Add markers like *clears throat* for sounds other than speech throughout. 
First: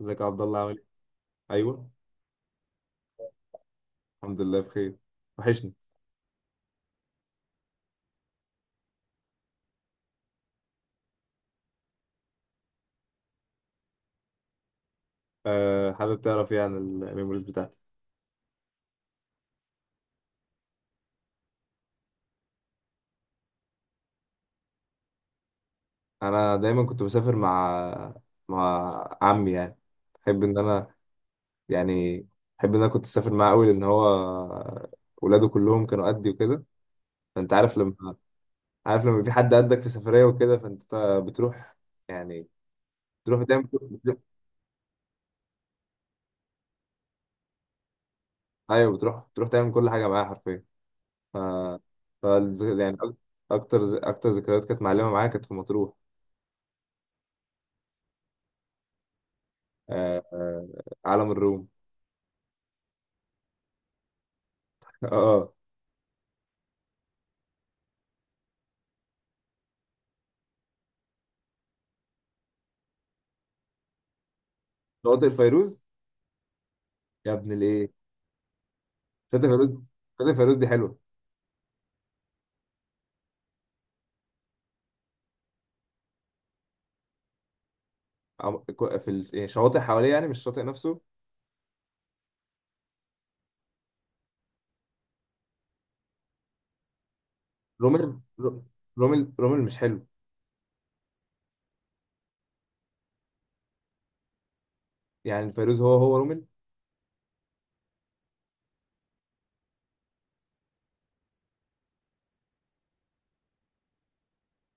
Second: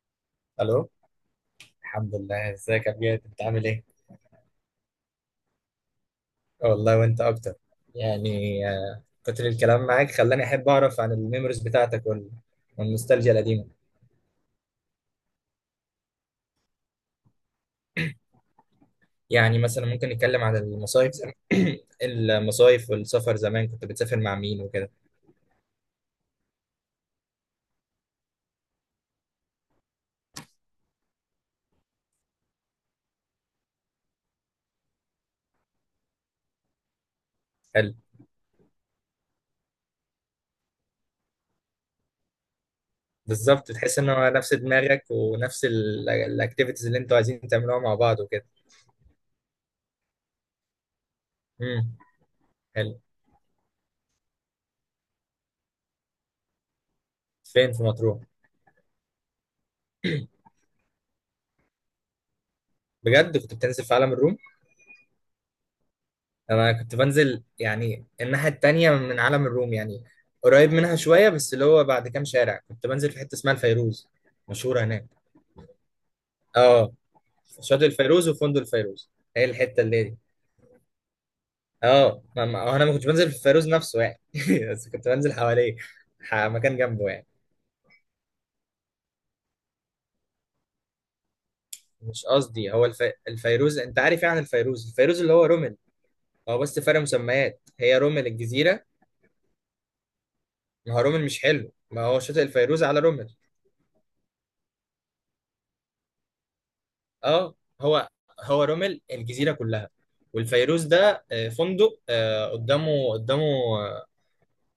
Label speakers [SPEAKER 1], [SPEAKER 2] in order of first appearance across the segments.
[SPEAKER 1] ازيك يا عبد الله عامل ايه؟
[SPEAKER 2] الو.
[SPEAKER 1] ايوه،
[SPEAKER 2] الحمد لله، ازيك يا بجد، انت عامل ايه؟
[SPEAKER 1] الحمد لله بخير. وحشني.
[SPEAKER 2] والله وانت اكتر. يعني كتر الكلام معاك خلاني احب اعرف عن الميموريز بتاعتك والنوستالجيا القديمه.
[SPEAKER 1] أه، حابب تعرف ايه عن الميموريز بتاعتي.
[SPEAKER 2] يعني مثلا ممكن نتكلم عن المصايف *clears throat* المصايف والسفر زمان، كنت بتسافر مع مين وكده؟
[SPEAKER 1] انا دايما كنت بسافر مع مع عمي، يعني. بحب ان انا يعني بحب ان انا كنت اسافر معاه قوي لان هو ولاده كلهم كانوا قدي وكده. فانت عارف
[SPEAKER 2] حلو.
[SPEAKER 1] لما عارف لما في حد قدك في سفريه وكده، فانت بتروح، يعني بتروح تعمل
[SPEAKER 2] بالظبط، تحس ان
[SPEAKER 1] بتروح...
[SPEAKER 2] هو نفس دماغك ونفس الاكتيفيتيز اللي انتوا عايزين تعملوها مع بعض وكده.
[SPEAKER 1] ايوه، بتروح تعمل كل حاجه معاه حرفيا. ف...
[SPEAKER 2] امم
[SPEAKER 1] ف يعني
[SPEAKER 2] حلو.
[SPEAKER 1] اكتر ذكريات كانت معلمه معايا كانت في مطروح.
[SPEAKER 2] فين في مطروح؟
[SPEAKER 1] آه، علم الروم.
[SPEAKER 2] بجد كنت بتنزل في عالم الروم؟
[SPEAKER 1] *laughs* اه.
[SPEAKER 2] انا كنت بنزل يعني الناحيه التانيه من عالم الروم، يعني قريب منها شويه، بس اللي هو بعد كام شارع. كنت بنزل في حته اسمها الفيروز، مشهوره هناك.
[SPEAKER 1] شواطئ الفيروز،
[SPEAKER 2] اه،
[SPEAKER 1] يا ابن
[SPEAKER 2] شاطئ
[SPEAKER 1] الايه.
[SPEAKER 2] الفيروز وفندق الفيروز،
[SPEAKER 1] شاطئ
[SPEAKER 2] هي
[SPEAKER 1] الفيروز.
[SPEAKER 2] الحته اللي دي.
[SPEAKER 1] شاطئ الفيروز دي حلوه.
[SPEAKER 2] اه، انا ما كنتش بنزل في الفيروز نفسه يعني، *laughs* بس كنت بنزل حواليه، مكان جنبه يعني.
[SPEAKER 1] يعني شواطئ حواليه، يعني مش الشاطئ نفسه.
[SPEAKER 2] مش قصدي، هو الفيروز انت عارف، يعني الفيروز، اللي هو رومل. هو بس فرق مسميات، هي
[SPEAKER 1] رومل
[SPEAKER 2] رومل
[SPEAKER 1] رو-
[SPEAKER 2] الجزيره.
[SPEAKER 1] رومل مش حلو.
[SPEAKER 2] ما هو رومل مش حلو، ما هو شاطئ الفيروز على رومل.
[SPEAKER 1] يعني الفيروز هو هو رومل.
[SPEAKER 2] اه، هو هو رومل الجزيره كلها. والفيروز ده فندق، قدامه،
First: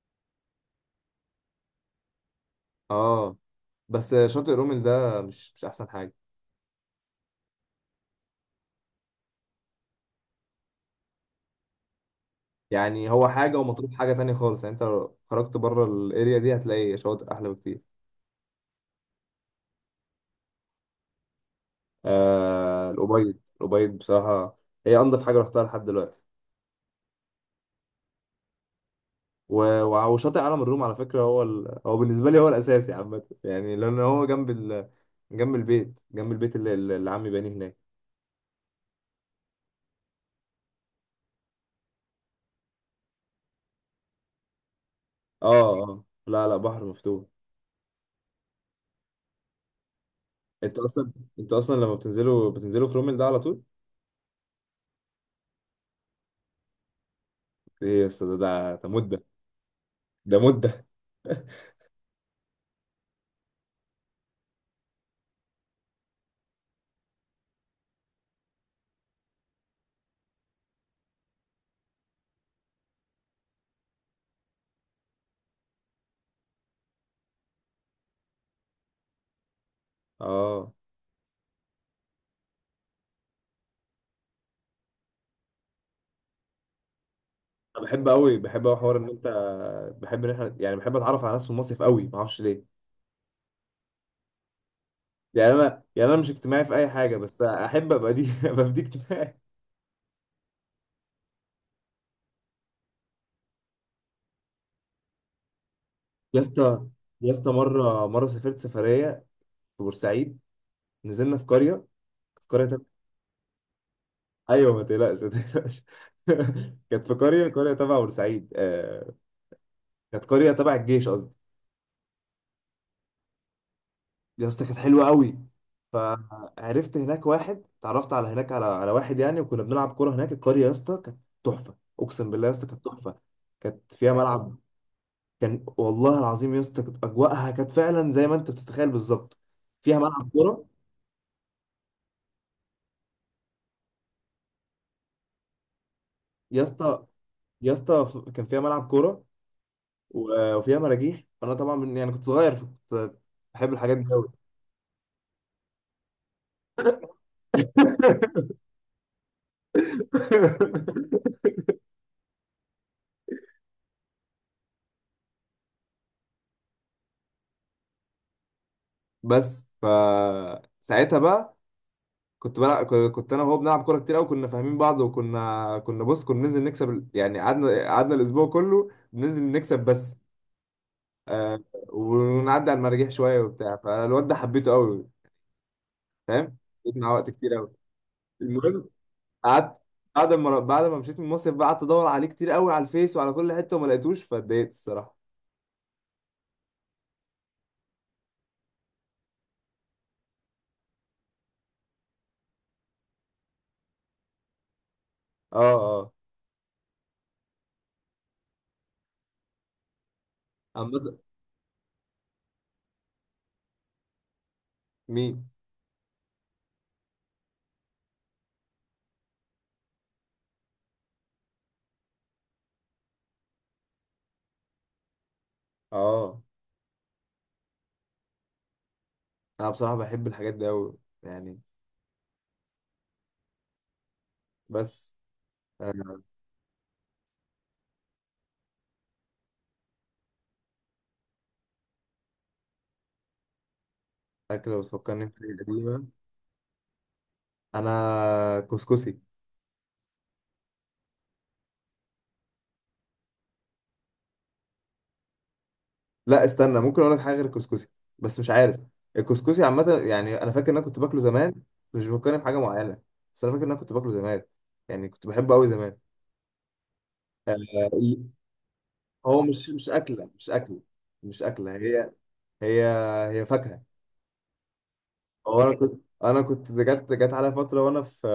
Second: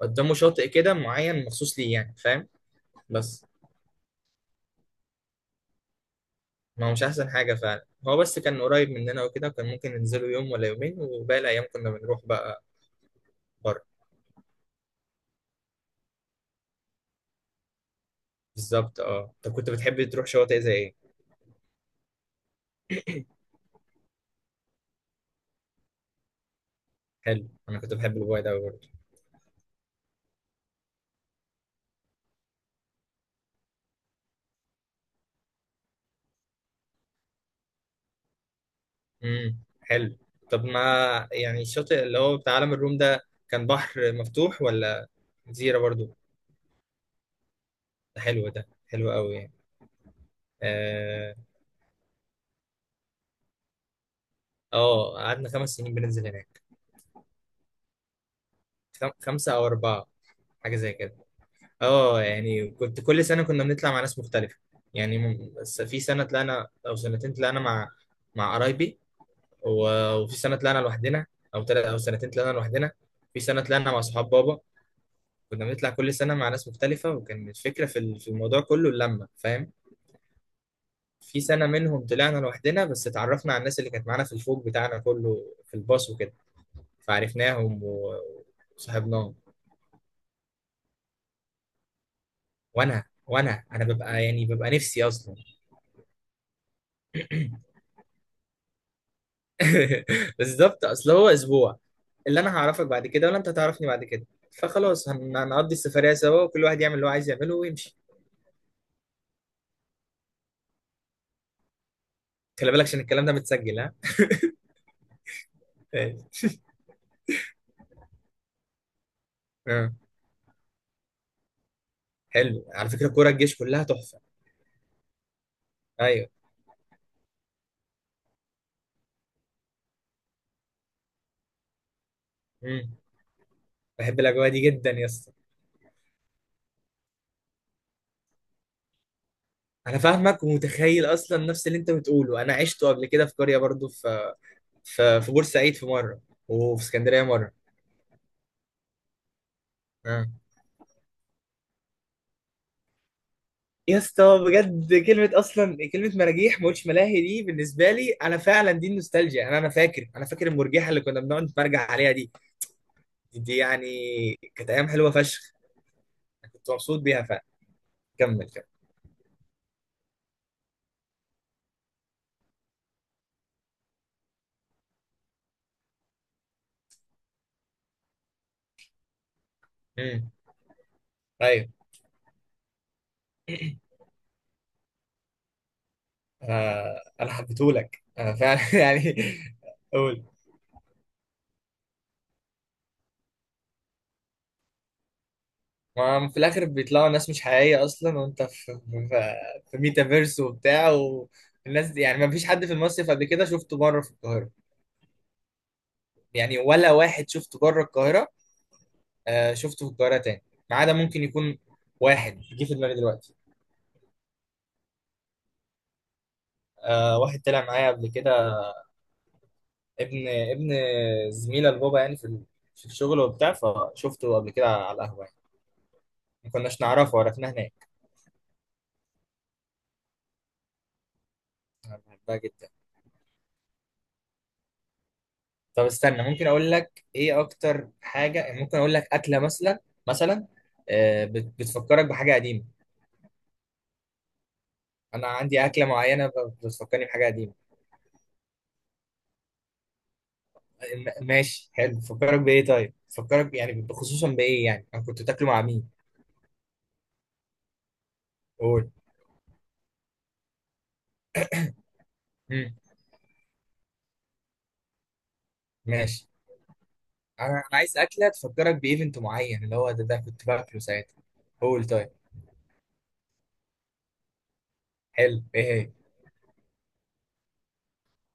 [SPEAKER 2] قدامه شاطئ كده معين مخصوص ليه، يعني فاهم؟
[SPEAKER 1] اه.
[SPEAKER 2] بس.
[SPEAKER 1] بس شاطئ رومل ده مش احسن حاجه.
[SPEAKER 2] ما هو مش احسن حاجه فعلا، هو بس كان قريب مننا وكده، وكان ممكن ننزله يوم ولا يومين وباقي الايام كنا بنروح بقى.
[SPEAKER 1] يعني هو حاجه
[SPEAKER 2] بره.
[SPEAKER 1] ومطروح حاجه تانية خالص، يعني انت لو خرجت بره الاريا دي هتلاقي شواطئ احلى بكتير.
[SPEAKER 2] بالظبط، اه. طب كنت بتحب تروح شواطئ زي ايه؟
[SPEAKER 1] آه، الأبيض بصراحه، هي انضف حاجه رحتها لحد دلوقتي.
[SPEAKER 2] حلو، انا كنت بحب الواي ده برضه.
[SPEAKER 1] وشاطئ عالم الروم على فكرة هو بالنسبة لي هو الأساسي عامة، يعني لأن هو جنب جنب البيت، اللي، اللي عمي بانيه هناك.
[SPEAKER 2] حلو. طب ما يعني الشاطئ اللي هو بتاع عالم الروم ده، كان بحر مفتوح ولا
[SPEAKER 1] اه
[SPEAKER 2] جزيره
[SPEAKER 1] اه،
[SPEAKER 2] برضه؟
[SPEAKER 1] لا لا، بحر مفتوح.
[SPEAKER 2] ده حلو، ده حلو قوي.
[SPEAKER 1] انت اصلا
[SPEAKER 2] اه.
[SPEAKER 1] انت اصلا لما بتنزلوا في رومل ده على طول.
[SPEAKER 2] قعدنا خمس سنين بننزل هناك.
[SPEAKER 1] ايه يا اسطى، ده مدة.
[SPEAKER 2] خمسة أو أربعة،
[SPEAKER 1] ده
[SPEAKER 2] حاجة
[SPEAKER 1] مدة.
[SPEAKER 2] زي كده.
[SPEAKER 1] *laughs*
[SPEAKER 2] اه، يعني كنت كل سنة، كنا بنطلع مع ناس مختلفة. بس في سنة طلعنا أو سنتين طلعنا مع مع قرايبي، وفي سنة طلعنا لوحدنا، أو تلات أو سنتين طلعنا لوحدنا. في سنة طلعنا مع صحاب بابا. كنا بنطلع كل سنة مع ناس مختلفة، وكان الفكرة في في الموضوع كله اللمة، فاهم؟
[SPEAKER 1] اه.
[SPEAKER 2] في سنة منهم طلعنا لوحدنا، بس اتعرفنا على الناس اللي كانت معانا في الفوج بتاعنا كله، في الباص وكده،
[SPEAKER 1] انا
[SPEAKER 2] فعرفناهم
[SPEAKER 1] بحب
[SPEAKER 2] و-
[SPEAKER 1] قوي، حوار ان انت،
[SPEAKER 2] وصاحبناهم.
[SPEAKER 1] بحب ان احنا، يعني بحب اتعرف على ناس في المصيف قوي، ما اعرفش ليه.
[SPEAKER 2] وانا انا ببقى يعني ببقى نفسي اصلا.
[SPEAKER 1] يعني انا، يعني انا مش اجتماعي في اي حاجة، بس احب ابقى دي *laughs* ابقى في دي اجتماعي.
[SPEAKER 2] *laughs* بالظبط، اصل هو اسبوع، اللي انا هعرفك بعد كده ولا انت هتعرفني بعد كده، فخلاص هنقضي السفرية
[SPEAKER 1] يا
[SPEAKER 2] سوا، وكل واحد
[SPEAKER 1] اسطى،
[SPEAKER 2] يعمل اللي هو عايز
[SPEAKER 1] يا اسطى،
[SPEAKER 2] يعمله ويمشي.
[SPEAKER 1] مره سافرت سفريه في بورسعيد، نزلنا في قريه، كانت قريه
[SPEAKER 2] خلي
[SPEAKER 1] تبع.
[SPEAKER 2] بالك عشان الكلام ده متسجل، ها.
[SPEAKER 1] *laughs* ايوه، ما تقلقش، ما تقلقش.
[SPEAKER 2] أيوة.
[SPEAKER 1] *laughs* كانت في قريه، قريه تبع بورسعيد،
[SPEAKER 2] آه.
[SPEAKER 1] كانت قريه تبع الجيش قصدي.
[SPEAKER 2] حلو، على فكرة كورة الجيش كلها تحفة.
[SPEAKER 1] يا اسطى كانت حلوه قوي.
[SPEAKER 2] ايوه.
[SPEAKER 1] فعرفت هناك واحد، اتعرفت على هناك على واحد يعني، وكنا بنلعب كوره هناك. القريه يا اسطى كانت تحفه، اقسم بالله يا اسطى كانت
[SPEAKER 2] مم.
[SPEAKER 1] تحفه، كانت فيها
[SPEAKER 2] بحب الاجواء
[SPEAKER 1] ملعب.
[SPEAKER 2] دي جدا يا اسطى.
[SPEAKER 1] كان والله العظيم يا اسطى، كانت اجواءها كانت فعلا زي ما انت بتتخيل بالظبط.
[SPEAKER 2] انا
[SPEAKER 1] فيها ملعب
[SPEAKER 2] فاهمك
[SPEAKER 1] كوره.
[SPEAKER 2] ومتخيل، اصلا نفس اللي انت بتقوله انا عشته قبل كده في قرية برضو، في في بورسعيد في مرة،
[SPEAKER 1] يا
[SPEAKER 2] وفي
[SPEAKER 1] اسطى،
[SPEAKER 2] اسكندرية مرة.
[SPEAKER 1] يا اسطى، كان فيها ملعب كوره
[SPEAKER 2] آه.
[SPEAKER 1] وفيها مراجيح. فانا طبعا يعني كنت صغير، فكنت بحب الحاجات
[SPEAKER 2] يا
[SPEAKER 1] دي قوي.
[SPEAKER 2] اسطى بجد كلمة، أصلا كلمة مراجيح، ما قلتش ملاهي، دي بالنسبة لي أنا فعلا دي النوستالجيا. أنا فاكر، أنا فاكر المرجيحة اللي كنا
[SPEAKER 1] *laughs*
[SPEAKER 2] بنقعد نتمرجع عليها دي. دي يعني كانت أيام حلوة فشخ، أنا كنت مبسوط بيها فعلا. كمل، كمل.
[SPEAKER 1] بس ف ساعتها بقى كنت بلعب، كنت انا وهو بنلعب كوره كتير قوي، كنا فاهمين بعض. وكنا بص، كنا ننزل نكسب يعني، قعدنا الاسبوع كله بننزل نكسب بس.
[SPEAKER 2] امم
[SPEAKER 1] آه،
[SPEAKER 2] أيوه.
[SPEAKER 1] ونعدي على المراجيح شويه وبتاع. فالواد ده حبيته قوي، فاهم. قضيت معاه وقت
[SPEAKER 2] أنا
[SPEAKER 1] كتير قوي.
[SPEAKER 2] حبيتهولك أنا فعلا *laughs*
[SPEAKER 1] المهم،
[SPEAKER 2] يعني.
[SPEAKER 1] قعدت
[SPEAKER 2] قول.
[SPEAKER 1] بعد ما، مشيت من المصيف بقى، قعدت ادور عليه كتير قوي على الفيس وعلى كل حته، وما لقيتوش فاتضايقت الصراحه.
[SPEAKER 2] ما هم في الآخر بيطلعوا ناس مش حقيقية أصلا، وأنت في في, في ميتافيرس وبتاع، والناس دي يعني ما فيش حد في المصيف قبل كده شفته بره في القاهرة،
[SPEAKER 1] اه اه.
[SPEAKER 2] يعني ولا واحد شفته بره القاهرة. آه، شفته في القاهرة تاني، ما عدا
[SPEAKER 1] عامة.
[SPEAKER 2] ممكن يكون واحد جه في دماغي دلوقتي.
[SPEAKER 1] مين؟
[SPEAKER 2] آه، واحد طلع معايا قبل كده، ابن زميلة البابا يعني في في الشغل وبتاع، فشفته قبل كده على القهوة يعني،
[SPEAKER 1] اه.
[SPEAKER 2] ما كناش نعرفه، عرفناه هناك.
[SPEAKER 1] انا بصراحه بحب الحاجات دي قوي يعني.
[SPEAKER 2] أنا بحبها جدا.
[SPEAKER 1] بس
[SPEAKER 2] طب
[SPEAKER 1] آه، أنا
[SPEAKER 2] استنى، ممكن أقول لك إيه أكتر حاجة، يعني ممكن أقول لك أكلة مثلا. مثلا، آه بتفكرك بحاجة قديمة.
[SPEAKER 1] اكل لو بتفكرني
[SPEAKER 2] أنا
[SPEAKER 1] بحاجه
[SPEAKER 2] عندي أكلة
[SPEAKER 1] قديمه،
[SPEAKER 2] معينة بتفكرني بحاجة قديمة.
[SPEAKER 1] انا كسكسي.
[SPEAKER 2] ماشي، حلو، بتفكرك بإيه طيب؟ بتفكرك يعني خصوصا بإيه يعني؟ أنا كنت بتاكله مع مين؟
[SPEAKER 1] لا استنى، ممكن اقول لك حاجه غير الكسكسي، بس مش عارف.
[SPEAKER 2] قول.
[SPEAKER 1] الكسكسي عامه يعني، انا فاكر ان انا كنت باكله زمان، مش بفكرني بحاجه معينه، بس انا فاكر ان انا كنت باكله زمان، يعني كنت بحبه قوي زمان.
[SPEAKER 2] ماشي، انا
[SPEAKER 1] آه،
[SPEAKER 2] أنا عايز اكله تفكرك بايفنت
[SPEAKER 1] هو
[SPEAKER 2] معين،
[SPEAKER 1] مش
[SPEAKER 2] اللي
[SPEAKER 1] مش
[SPEAKER 2] هو ده ده
[SPEAKER 1] اكله،
[SPEAKER 2] كنت باكله ساعتها.
[SPEAKER 1] مش اكله.
[SPEAKER 2] قول طيب.
[SPEAKER 1] هي، هي هي فاكهة.
[SPEAKER 2] حلو، ايه
[SPEAKER 1] وانا
[SPEAKER 2] هي؟
[SPEAKER 1] كنت انا كنت جت على فترة وانا في،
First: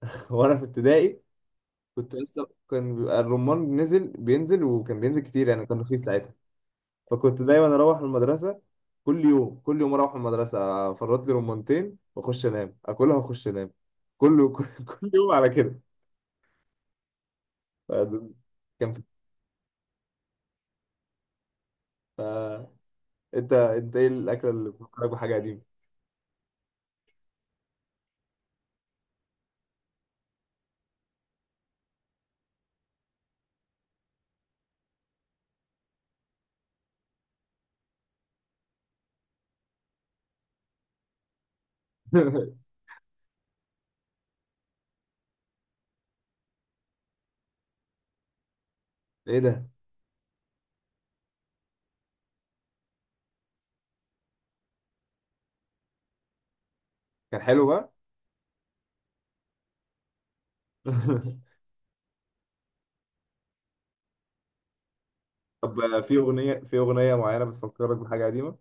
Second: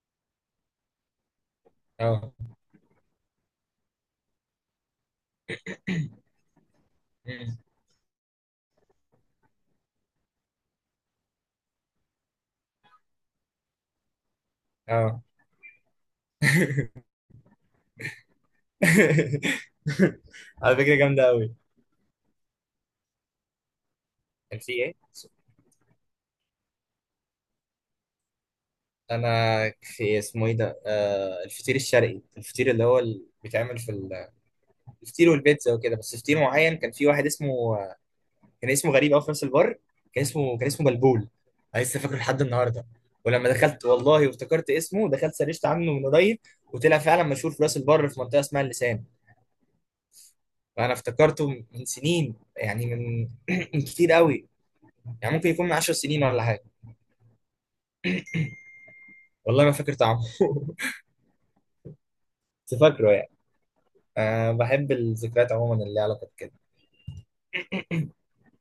[SPEAKER 1] *laughs* وانا في ابتدائي، كنت
[SPEAKER 2] اه.
[SPEAKER 1] لسه. كان بيبقى الرمان نزل بينزل، وكان بينزل كتير يعني، كان رخيص ساعتها. فكنت
[SPEAKER 2] مم.
[SPEAKER 1] دايما اروح المدرسة، كل يوم، كل يوم اروح المدرسة، افرط لي رمانتين واخش انام، اكلها واخش انام. كل *laughs* كل
[SPEAKER 2] اه.
[SPEAKER 1] يوم على كده. ف- كان في...
[SPEAKER 2] *laughs* على فكره جامده قوي.
[SPEAKER 1] ف... انت، انت ايه الاكلة
[SPEAKER 2] كان
[SPEAKER 1] اللي
[SPEAKER 2] في ايه؟
[SPEAKER 1] بتفكرك بحاجة قديمة؟
[SPEAKER 2] انا في اسمه ايه ده، آه الفطير الشرقي، الفطير اللي هو اللي بيتعمل في الفطير والبيتزا وكده، بس فطير معين كان في واحد اسمه، كان اسمه غريب قوي في نفس البر، كان اسمه بلبول. انا لسه فاكره لحد
[SPEAKER 1] *laughs*
[SPEAKER 2] النهارده، ولما دخلت والله وافتكرت اسمه، دخلت سرشت عنه من قريب، وطلع فعلا مشهور في راس البر في منطقه اسمها اللسان.
[SPEAKER 1] ايه ده.
[SPEAKER 2] وانا افتكرته من سنين، يعني من من كتير قوي، يعني ممكن يكون من 10 سنين ولا حاجه.
[SPEAKER 1] كان حلو بقى.
[SPEAKER 2] والله ما فاكر طعمه *laughs*
[SPEAKER 1] *laughs*
[SPEAKER 2] بس فاكره يعني. أه، بحب الذكريات عموما اللي
[SPEAKER 1] طب
[SPEAKER 2] ليها
[SPEAKER 1] في
[SPEAKER 2] علاقه بكده.
[SPEAKER 1] اغنيه، في اغنيه معينه بتفكرك بحاجه قديمه؟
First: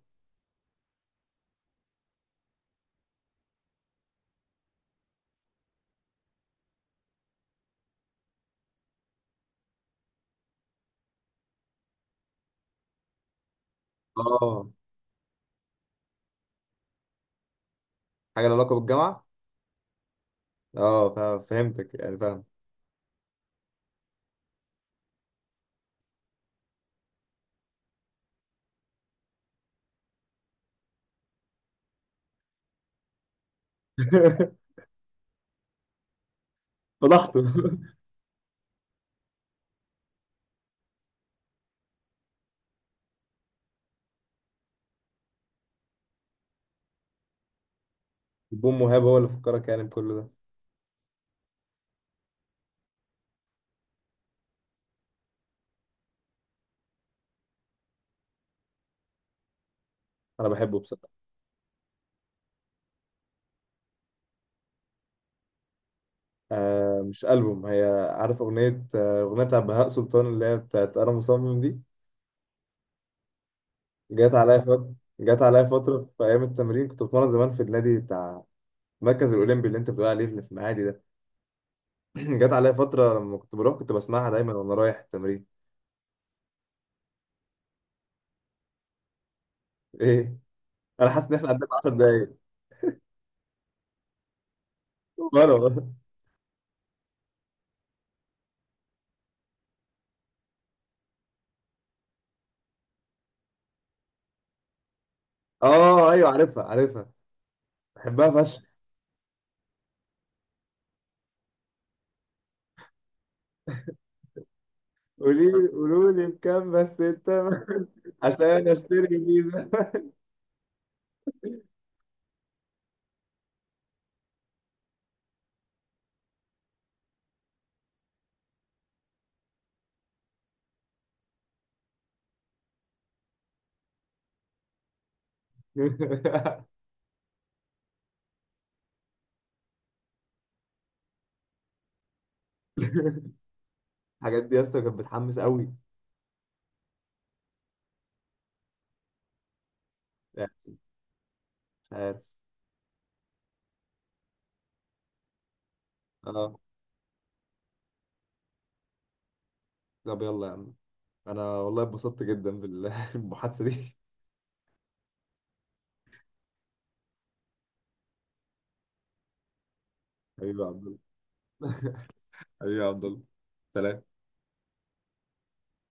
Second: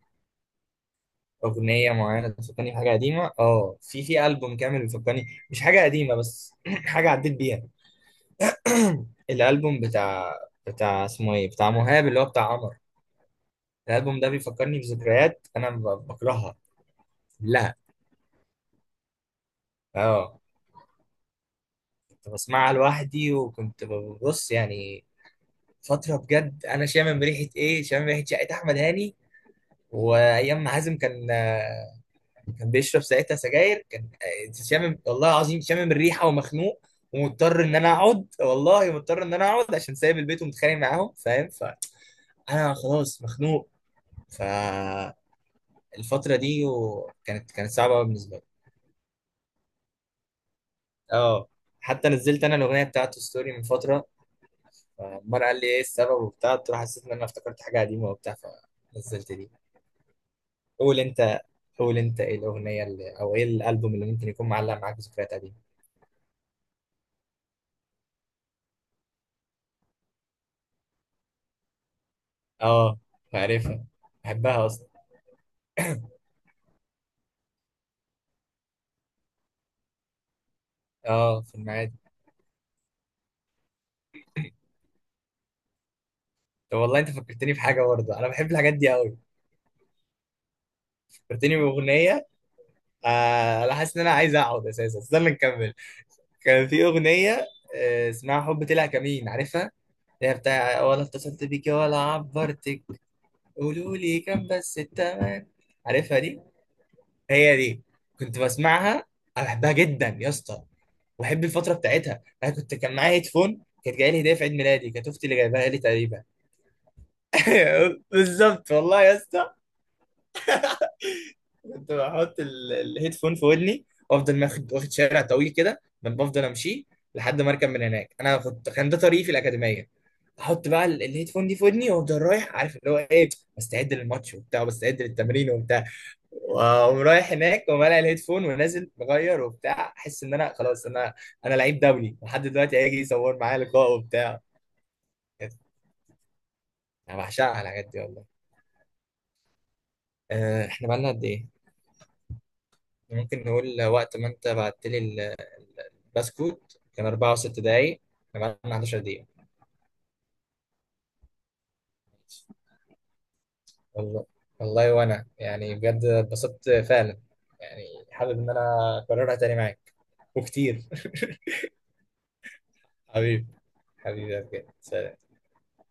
[SPEAKER 2] أغنية معينة بتفكرني بحاجة قديمة؟ آه، في في ألبوم كامل بيفكرني، مش حاجة قديمة بس، *clears throat* حاجة عديت بيها. الالبوم بتاع، بتاع اسمه ايه، بتاع مهاب اللي هو بتاع قمر. الالبوم ده
[SPEAKER 1] اه،
[SPEAKER 2] بيفكرني بذكريات انا بكرهها كلها.
[SPEAKER 1] حاجه لها علاقه بالجامعه.
[SPEAKER 2] اه.
[SPEAKER 1] اه فهمتك يعني،
[SPEAKER 2] كنت
[SPEAKER 1] فاهم.
[SPEAKER 2] بسمعها لوحدي، وكنت ببص يعني. فتره بجد انا شامم ريحه ايه، شامم ريحه شقه احمد هاني، وايام ما حازم كان كان بيشرب ساعتها سجاير، كان
[SPEAKER 1] *laughs*
[SPEAKER 2] شامم والله العظيم شامم الريحه ومخنوق،
[SPEAKER 1] فضحته.
[SPEAKER 2] ومضطر ان انا اقعد، والله مضطر ان انا اقعد عشان سايب البيت ومتخانق معاهم، فاهم؟ فانا خلاص مخنوق. ف الفترة دي كانت صعبة أوي بالنسبة لي.
[SPEAKER 1] البوم مهاب هو اللي فكرك يعني بكل ده؟
[SPEAKER 2] اه، حتى نزلت أنا الأغنية بتاعته ستوري من فترة، فعمار قال لي إيه السبب وبتاع، قلت له حسيت إن أنا افتكرت حاجة قديمة وبتاع، فنزلت دي.
[SPEAKER 1] انا بحبه
[SPEAKER 2] قول
[SPEAKER 1] بصراحه.
[SPEAKER 2] أنت، قول أنت إيه الأغنية اللي، أو إيه الألبوم اللي ممكن يكون معلق معاك ذكريات قديمة.
[SPEAKER 1] آه مش البوم هي. عارف اغنيه، آه، اغنيه بتاع بهاء سلطان اللي هي بتاعت انا مصمم دي.
[SPEAKER 2] اه، عارفها،
[SPEAKER 1] جت عليا
[SPEAKER 2] بحبها أصلا.
[SPEAKER 1] فتره، جت عليا فتره في ايام التمرين، كنت بتمرن زمان في النادي بتاع المركز الاولمبي اللي انت بتقول عليه اللي في المعادي ده.
[SPEAKER 2] اه، في المعادي.
[SPEAKER 1] *clears throat* جت عليا فتره لما كنت بروح كنت بسمعها دايما وانا رايح التمرين.
[SPEAKER 2] طب والله أنت فكرتني بحاجة برضه، أنا بحب الحاجات دي أوي.
[SPEAKER 1] ايه، انا حاسس ان احنا
[SPEAKER 2] فكرتني
[SPEAKER 1] قعدنا 10
[SPEAKER 2] بأغنية.
[SPEAKER 1] دقايق.
[SPEAKER 2] آه أنا حاسس إن أنا عايز أقعد أساسا، استنى نكمل.
[SPEAKER 1] مروة.
[SPEAKER 2] كان في أغنية، اسمها حب طلع كمين، عارفها؟ اللي هي بتاع ولا اتصلت بيكي ولا عبرتك، قولوا لي كام بس التمن.
[SPEAKER 1] اه
[SPEAKER 2] عارفها
[SPEAKER 1] ايوه،
[SPEAKER 2] دي،
[SPEAKER 1] عارفها، عارفها.
[SPEAKER 2] هي دي.
[SPEAKER 1] بحبها
[SPEAKER 2] كنت
[SPEAKER 1] فشخ.
[SPEAKER 2] بسمعها، انا بحبها جدا يا اسطى، وبحب الفتره بتاعتها. انا كنت كان معايا هيدفون كانت جايه لي هديه في عيد ميلادي، كانت اختي اللي
[SPEAKER 1] قولي لي،
[SPEAKER 2] جايبها لي
[SPEAKER 1] قولوا
[SPEAKER 2] تقريبا.
[SPEAKER 1] لي بكام بس انت. *laughs*
[SPEAKER 2] *laughs*
[SPEAKER 1] عشان
[SPEAKER 2] بالظبط والله يا
[SPEAKER 1] اشتري
[SPEAKER 2] اسطى.
[SPEAKER 1] فيزا.
[SPEAKER 2] كنت بحط الهيدفون في ودني، وافضل واخد شارع طويل كده ما بفضل امشيه لحد ما اركب من هناك. انا كنت، كان ده طريقي في الاكاديميه. احط بقى الهيدفون دي في ودني، وافضل رايح عارف اللي هو ايه، بستعد للماتش وبتاع، وبستعد للتمرين وبتاع،
[SPEAKER 1] *laughs*
[SPEAKER 2] واقوم رايح هناك ومالع الهيدفون، ونازل مغير وبتاع، احس ان انا خلاص انا، انا لعيب دولي لحد دلوقتي هيجي يصور معايا لقاء وبتاع.
[SPEAKER 1] الحاجات دي يا اسطى كانت بتحمس
[SPEAKER 2] كده.
[SPEAKER 1] قوي.
[SPEAKER 2] انا بعشقها الحاجات دي والله.
[SPEAKER 1] يعني
[SPEAKER 2] احنا بقالنا قد ايه؟
[SPEAKER 1] مش عارف.
[SPEAKER 2] ممكن نقول وقت ما انت بعت لي
[SPEAKER 1] اه،
[SPEAKER 2] البسكوت، كان 4 و6 دقايق، كان معانا 11 دقيقة.
[SPEAKER 1] طب يلا يا عم. انا والله اتبسطت جدا بالمحادثة *laughs* دي.
[SPEAKER 2] والله. والله وانا يعني بجد اتبسطت فعلا، يعني حابب ان انا اكررها تاني معاك
[SPEAKER 1] حبيبي يا
[SPEAKER 2] وكتير.
[SPEAKER 1] عبد الله. *laughs* حبيبي يا عبد
[SPEAKER 2] *laughs*
[SPEAKER 1] الله.
[SPEAKER 2] حبيبي،
[SPEAKER 1] سلام.
[SPEAKER 2] حبيبي بجد.